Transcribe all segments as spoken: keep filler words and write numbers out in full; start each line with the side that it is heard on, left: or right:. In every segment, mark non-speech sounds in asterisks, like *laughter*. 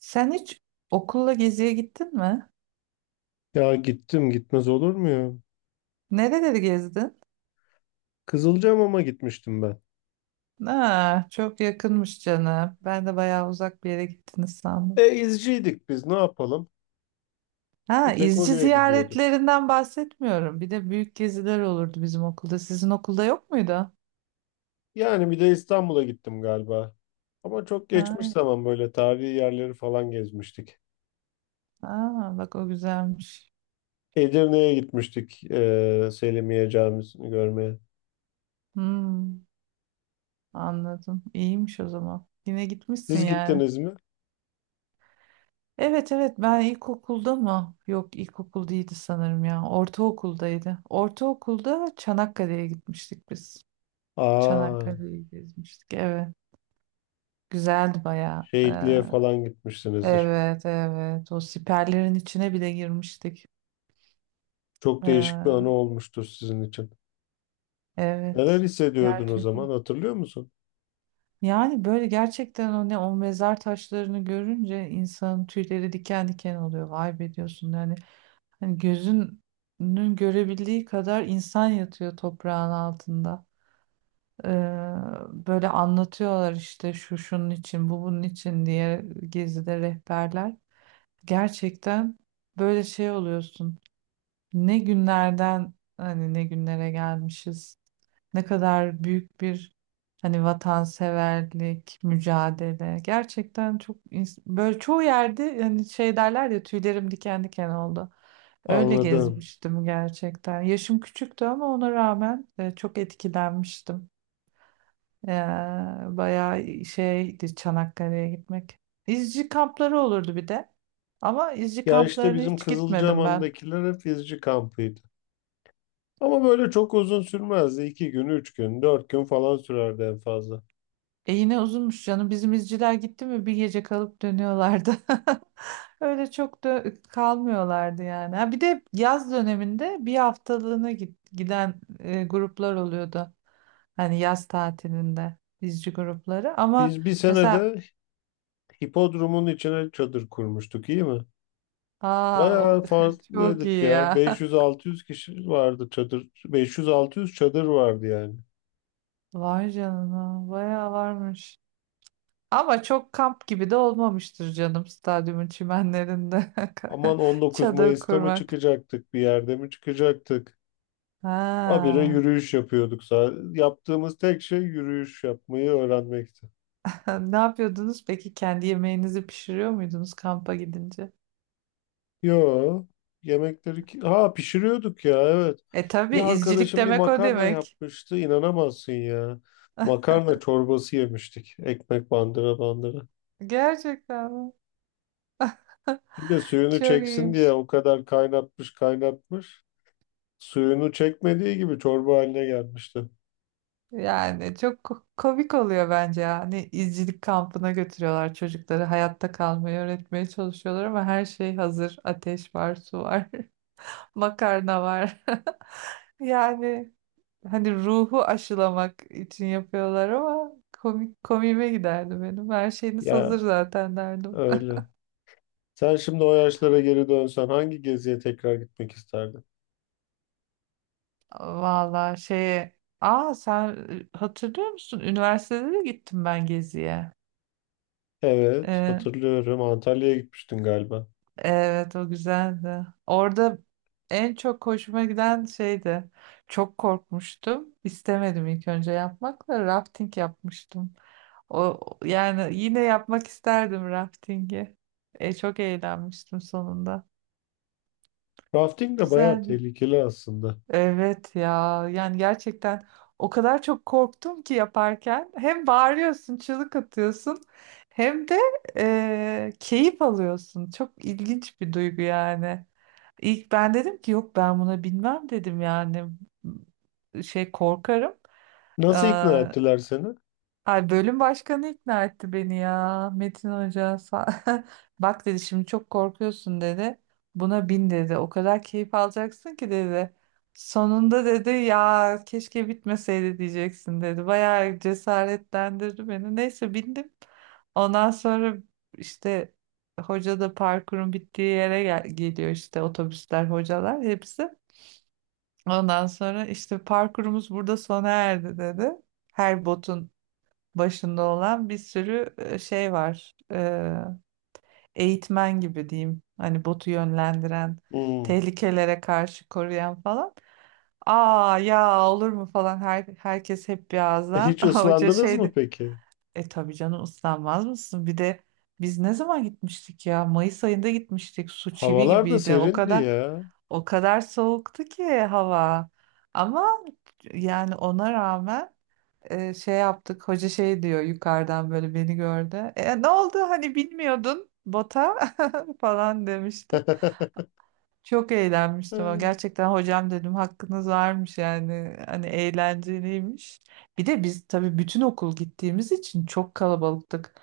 right: Sen hiç okulla geziye gittin mi?
left: Ya gittim gitmez olur mu ya?
right: Nereleri gezdin?
left: Kızılcahamam'a gitmiştim ben.
right: Ha, çok yakınmış canım. Ben de bayağı uzak bir yere gittiniz sandım.
left: E izciydik biz ne yapalım?
right: Ha,
left: Bir tek
right: izci
left: oraya gidiyorduk.
right: ziyaretlerinden bahsetmiyorum. Bir de büyük geziler olurdu bizim okulda. Sizin okulda yok muydu?
left: Yani bir de İstanbul'a gittim galiba. Ama çok geçmiş
right: Ha,
left: zaman böyle tarihi yerleri falan gezmiştik.
right: ha, bak o güzelmiş.
left: Edirne'ye gitmiştik e, Selimiye Camisi'ni görmeye.
right: Hmm, anladım. İyiymiş o zaman. Yine gitmişsin
left: Siz
right: yani.
left: gittiniz mi?
right: Evet evet ben ilkokulda mı? Yok ilkokul değildi sanırım ya. Ortaokuldaydı. Ortaokulda Çanakkale'ye gitmiştik biz.
left: Aa,
right: Çanakkale'yi gezmiştik. Evet. Güzeldi bayağı. Ee,
left: şehitliğe falan gitmişsinizdir.
right: evet evet. O siperlerin içine bile girmiştik.
left: Çok değişik bir anı
right: Ee,
left: olmuştur sizin için. Neler
right: evet.
left: hissediyordun o zaman
right: Gerçekten.
left: hatırlıyor musun?
right: Yani böyle gerçekten o ne o mezar taşlarını görünce insanın tüyleri diken diken oluyor. Vay be diyorsun yani. Hani gözünün görebildiği kadar insan yatıyor toprağın altında. Ee, böyle anlatıyorlar işte şu şunun için bu bunun için diye gezide rehberler. Gerçekten böyle şey oluyorsun. Ne günlerden hani ne günlere gelmişiz. Ne kadar büyük bir hani vatanseverlik, mücadele. Gerçekten çok ins- böyle çoğu yerde hani şey derler ya tüylerim diken diken oldu. Öyle
left: Anladım.
right: gezmiştim gerçekten. Yaşım küçüktü ama ona rağmen e, çok etkilenmiştim. Ya, bayağı şeydi Çanakkale'ye gitmek. İzci kampları olurdu bir de. Ama izci
left: Ya işte
right: kamplarına
left: bizim
right: hiç gitmedim ben.
left: Kızılcahamam'dakiler hep izci kampıydı. Ama böyle çok uzun sürmezdi. İki gün, üç gün, dört gün falan sürerdi en fazla.
right: E yine uzunmuş canım. Bizim izciler gitti mi bir gece kalıp dönüyorlardı. *laughs* Öyle çok da kalmıyorlardı yani. Ha, bir de yaz döneminde bir haftalığına git, giden e, gruplar oluyordu. Hani yaz tatilinde izci grupları. Ama
left: Biz bir
right: mesela
left: senede hipodromun içine çadır kurmuştuk, iyi mi?
right: aa o
left: Bayağı
right: *laughs* çok iyi
left: farklıydık ya.
right: ya. *laughs*
left: beş yüz altı yüz kişi vardı çadır. beş yüz altı yüz çadır vardı yani.
right: Vay canına, bayağı varmış. Ama çok kamp gibi de olmamıştır canım stadyumun çimenlerinde
left: Aman
right: *laughs*
left: on dokuz
right: çadır
left: Mayıs'ta mı
right: kurmak.
left: çıkacaktık, bir yerde mi çıkacaktık? Habire
right: Ha.
left: yürüyüş yapıyorduk. Sa- Yaptığımız tek şey yürüyüş yapmayı öğrenmekti.
right: *laughs* Ne yapıyordunuz peki? Kendi yemeğinizi pişiriyor muydunuz kampa gidince?
left: Yo, yemekleri ki... Ha pişiriyorduk ya evet.
right: E tabii
left: Bir
right: izcilik
left: arkadaşım bir
right: demek o
left: makarna
right: demek.
left: yapmıştı inanamazsın ya. Makarna çorbası yemiştik. Ekmek bandıra bandıra.
right: Gerçekten mi?
left: Bir de suyunu
right: Çok
left: çeksin diye
right: iyiymiş.
left: o kadar kaynatmış kaynatmış. Suyunu çekmediği gibi çorba haline gelmişti.
right: Yani çok ko- komik oluyor bence ya. Hani izcilik kampına götürüyorlar çocukları. Hayatta kalmayı öğretmeye çalışıyorlar ama her şey hazır. Ateş var, su var. *laughs* Makarna var. *laughs* Yani hani ruhu aşılamak için yapıyorlar ama komik komiğime giderdi benim. Her şeyiniz hazır
left: Ya
right: zaten derdim.
left: öyle. Sen şimdi o yaşlara geri dönsen hangi geziye tekrar gitmek isterdin?
right: *laughs* Vallahi şeye... Aa sen e, hatırlıyor musun? Üniversitede de gittim ben geziye.
left: Evet
right: Ee,
left: hatırlıyorum Antalya'ya gitmiştin galiba.
right: Evet o güzeldi. Orada en çok hoşuma giden şeydi. Çok korkmuştum. İstemedim ilk önce yapmak da rafting yapmıştım. O yani yine yapmak isterdim raftingi. E, çok eğlenmiştim sonunda.
left: Rafting de bayağı
right: Güzeldi.
left: tehlikeli aslında.
right: Evet ya yani gerçekten o kadar çok korktum ki yaparken hem bağırıyorsun, çığlık atıyorsun hem de e, keyif alıyorsun. Çok ilginç bir duygu yani. İlk ben dedim ki yok ben buna binmem dedim yani şey korkarım.
left: Nasıl ikna ettiler seni?
right: Ay bölüm başkanı ikna etti beni ya. Metin Hoca sa- *laughs* bak dedi şimdi çok korkuyorsun dedi. Buna bin dedi. O kadar keyif alacaksın ki dedi. Sonunda dedi ya keşke bitmeseydi diyeceksin dedi. Bayağı cesaretlendirdi beni. Neyse bindim. Ondan sonra işte hoca da parkurun bittiği yere gel- geliyor işte otobüsler, hocalar hepsi. Ondan sonra işte parkurumuz burada sona erdi dedi. Her botun başında olan bir sürü e, şey var. Ee, eğitmen gibi diyeyim. Hani botu yönlendiren,
left: Hmm.
right: tehlikelere karşı koruyan falan. Aa ya olur mu falan her, herkes hep bir
left: E,
right: ağızdan.
left: Hiç
right: *laughs* Hoca
left: ıslandınız mı
right: şeydi.
left: peki?
right: E tabii canım ıslanmaz mısın? Bir de biz ne zaman gitmiştik ya? Mayıs ayında gitmiştik. Su çivi
left: Havalar da
right: gibiydi. O
left: serindi
right: kadar
left: ya.
right: o kadar soğuktu ki hava. Ama yani ona rağmen e, şey yaptık. Hoca şey diyor yukarıdan böyle beni gördü. E, ne oldu hani bilmiyordun bota *laughs* falan demişti. Çok eğlenmiştim. ama
left: Hı.
right: Gerçekten hocam dedim hakkınız varmış yani. Hani eğlenceliymiş. Bir de biz tabii bütün okul gittiğimiz için çok kalabalıktık.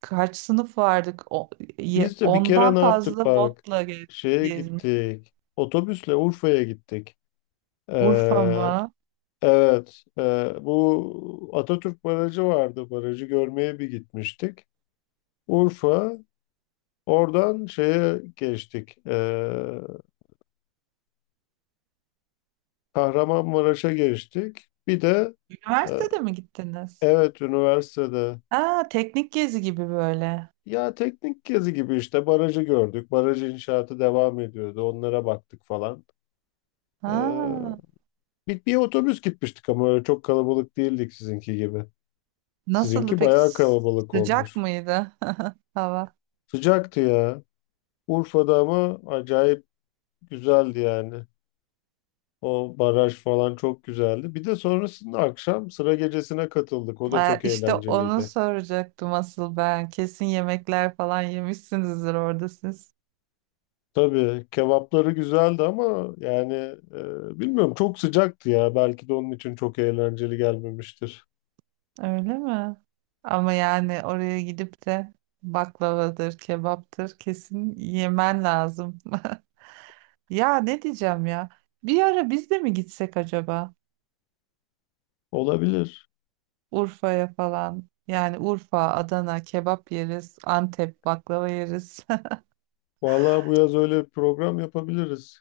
right: Kaç sınıf vardık? O, ye-
left: Biz de bir kere
right: ondan
left: ne yaptık
right: fazla
left: bak.
right: botla ge-
left: Şeye
right: gezmiş.
left: gittik. Otobüsle Urfa'ya gittik.
right: Urfa
left: Ee,
right: mı?
left: evet. e, bu Atatürk Barajı vardı. Barajı görmeye bir gitmiştik. Urfa. Oradan şeye geçtik. Ee, Kahramanmaraş'a geçtik. Bir de e,
right: Üniversitede mi gittiniz?
left: evet üniversitede.
right: Aa, teknik gezi gibi böyle.
left: Ya teknik gezi gibi işte barajı gördük. Baraj inşaatı devam ediyordu. Onlara baktık falan. Ee,
right: Ha.
left: bir, bir otobüs gitmiştik ama öyle çok kalabalık değildik sizinki gibi.
right: Nasıldı
left: Sizinki
right: peki?
left: bayağı kalabalık
right: Sıcak
left: olmuş.
right: mıydı *laughs* hava?
left: Sıcaktı ya. Urfa'da ama acayip güzeldi yani. O baraj falan çok güzeldi. Bir de sonrasında akşam sıra gecesine katıldık. O da
right: Ee,
left: çok
right: işte onu
left: eğlenceliydi.
right: soracaktım asıl ben. Kesin yemekler falan yemişsinizdir orada siz.
left: Tabii kebapları güzeldi ama yani e, bilmiyorum çok sıcaktı ya. Belki de onun için çok eğlenceli gelmemiştir.
right: Öyle mi? Ama yani oraya gidip de baklavadır, kebaptır kesin yemen lazım. *laughs* Ya ne diyeceğim ya? Bir ara biz de mi gitsek acaba?
left: Olabilir.
right: Urfa'ya falan. Yani Urfa, Adana kebap yeriz, Antep baklava yeriz.
left: Vallahi bu yaz öyle bir program yapabiliriz.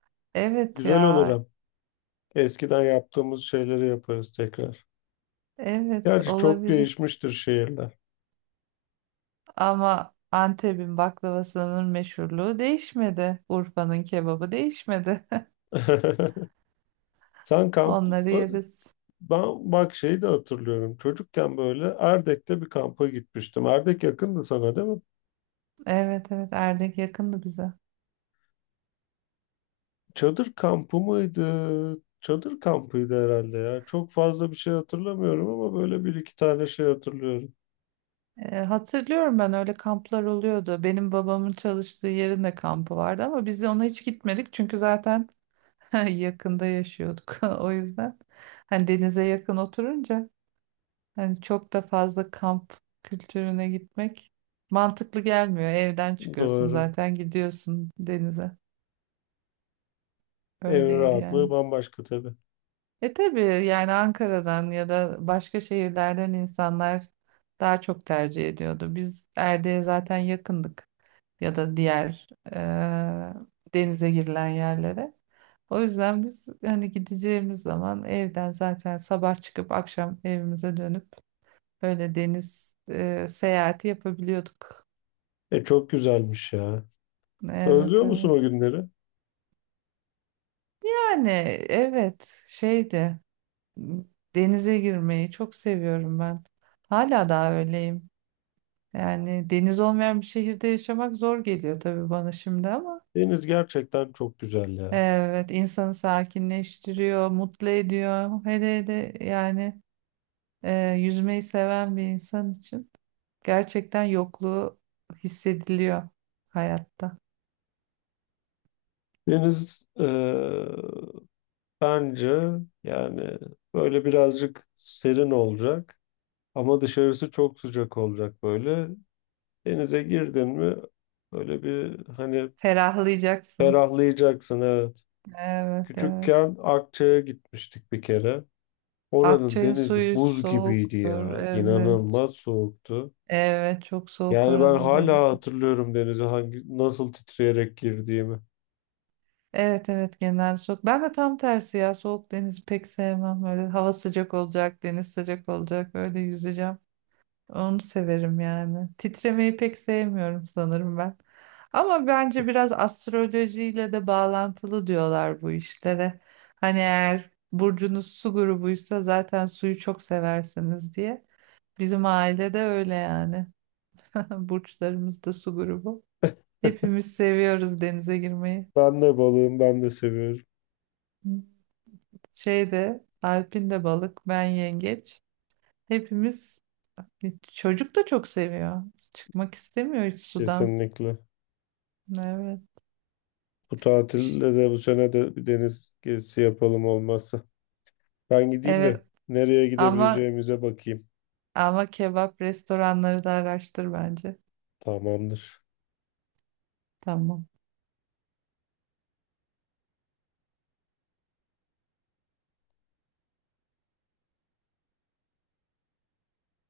right: *laughs* Evet
left: Güzel olur
right: ya.
left: hem. Eskiden yaptığımız şeyleri yaparız tekrar.
right: Evet
left: Gerçi çok
right: olabilir.
left: değişmiştir şehirler.
right: Ama Antep'in baklavasının meşhurluğu değişmedi. Urfa'nın kebabı değişmedi. *laughs*
left: *laughs* Sen kamp...
right: Onları
left: e,
right: yeriz.
left: Ben bak şeyi de hatırlıyorum. Çocukken böyle Erdek'te bir kampa gitmiştim. Erdek yakındı sana değil mi?
right: Evet evet Erdek yakındı bize.
left: Çadır kampı mıydı? Çadır kampıydı herhalde ya. Çok fazla bir şey hatırlamıyorum ama böyle bir iki tane şey hatırlıyorum.
right: Ee, hatırlıyorum ben öyle kamplar oluyordu. Benim babamın çalıştığı yerin de kampı vardı ama biz ona hiç gitmedik çünkü zaten *laughs* yakında yaşıyorduk. *laughs* O yüzden hani denize yakın oturunca hani çok da fazla kamp kültürüne gitmek mantıklı gelmiyor. Evden çıkıyorsun
left: Doğru.
right: zaten gidiyorsun denize.
left: Evin
right: Öyleydi
left: rahatlığı
right: yani.
left: bambaşka tabii.
right: E tabii yani Ankara'dan ya da başka şehirlerden insanlar daha çok tercih ediyordu. Biz Erdek'e zaten yakındık ya da diğer e, denize girilen yerlere. O yüzden biz hani gideceğimiz zaman evden zaten sabah çıkıp akşam evimize dönüp öyle deniz e, seyahati yapabiliyorduk.
left: E çok güzelmiş ya.
right: Evet,
left: Özlüyor musun
right: evet.
left: o günleri?
right: Yani evet şeydi, m, denize girmeyi çok seviyorum ben. Hala daha öyleyim. Yani deniz olmayan bir şehirde yaşamak zor geliyor tabii bana şimdi ama
left: Deniz gerçekten çok güzel ya.
right: evet insanı sakinleştiriyor, mutlu ediyor. Hele hele yani e, yüzmeyi seven bir insan için gerçekten yokluğu hissediliyor hayatta.
left: Deniz e, bence yani böyle birazcık serin olacak ama dışarısı çok sıcak olacak böyle. Denize girdin mi böyle bir hani
right: Ferahlayacaksın.
left: ferahlayacaksın evet.
right: Evet, evet.
left: Küçükken Akçay'a gitmiştik bir kere. Oranın
right: Akçay'ın
left: denizi
right: suyu
left: buz gibiydi
right: soğuktur.
left: ya.
right: Evet.
left: İnanılmaz soğuktu.
right: Evet, çok soğuk
left: Yani ben
right: oranın denizi.
left: hala hatırlıyorum denize hangi nasıl titreyerek girdiğimi.
right: Evet evet genel soğuk. Ben de tam tersi ya soğuk denizi pek sevmem. Böyle hava sıcak olacak, deniz sıcak olacak. Öyle yüzeceğim. Onu severim yani. Titremeyi pek sevmiyorum sanırım ben. Ama bence biraz astrolojiyle de bağlantılı diyorlar bu işlere. Hani eğer burcunuz su grubuysa zaten suyu çok seversiniz diye. Bizim ailede öyle yani. *laughs* Burçlarımız da su grubu. Hepimiz seviyoruz denize girmeyi.
left: Ben de balığım, ben de seviyorum
right: Şeyde Alp'in de balık, ben yengeç. Hepimiz e, çocuk da çok seviyor. Çıkmak istemiyor hiç sudan.
left: kesinlikle.
right: Evet.
left: Bu tatilde de bu sene de bir deniz gezisi yapalım olmazsa. Ben gideyim de
right: Evet
left: nereye
right: ama
left: gidebileceğimize bakayım.
right: ama kebap restoranları da araştır bence.
left: Tamamdır.
right: Tamam.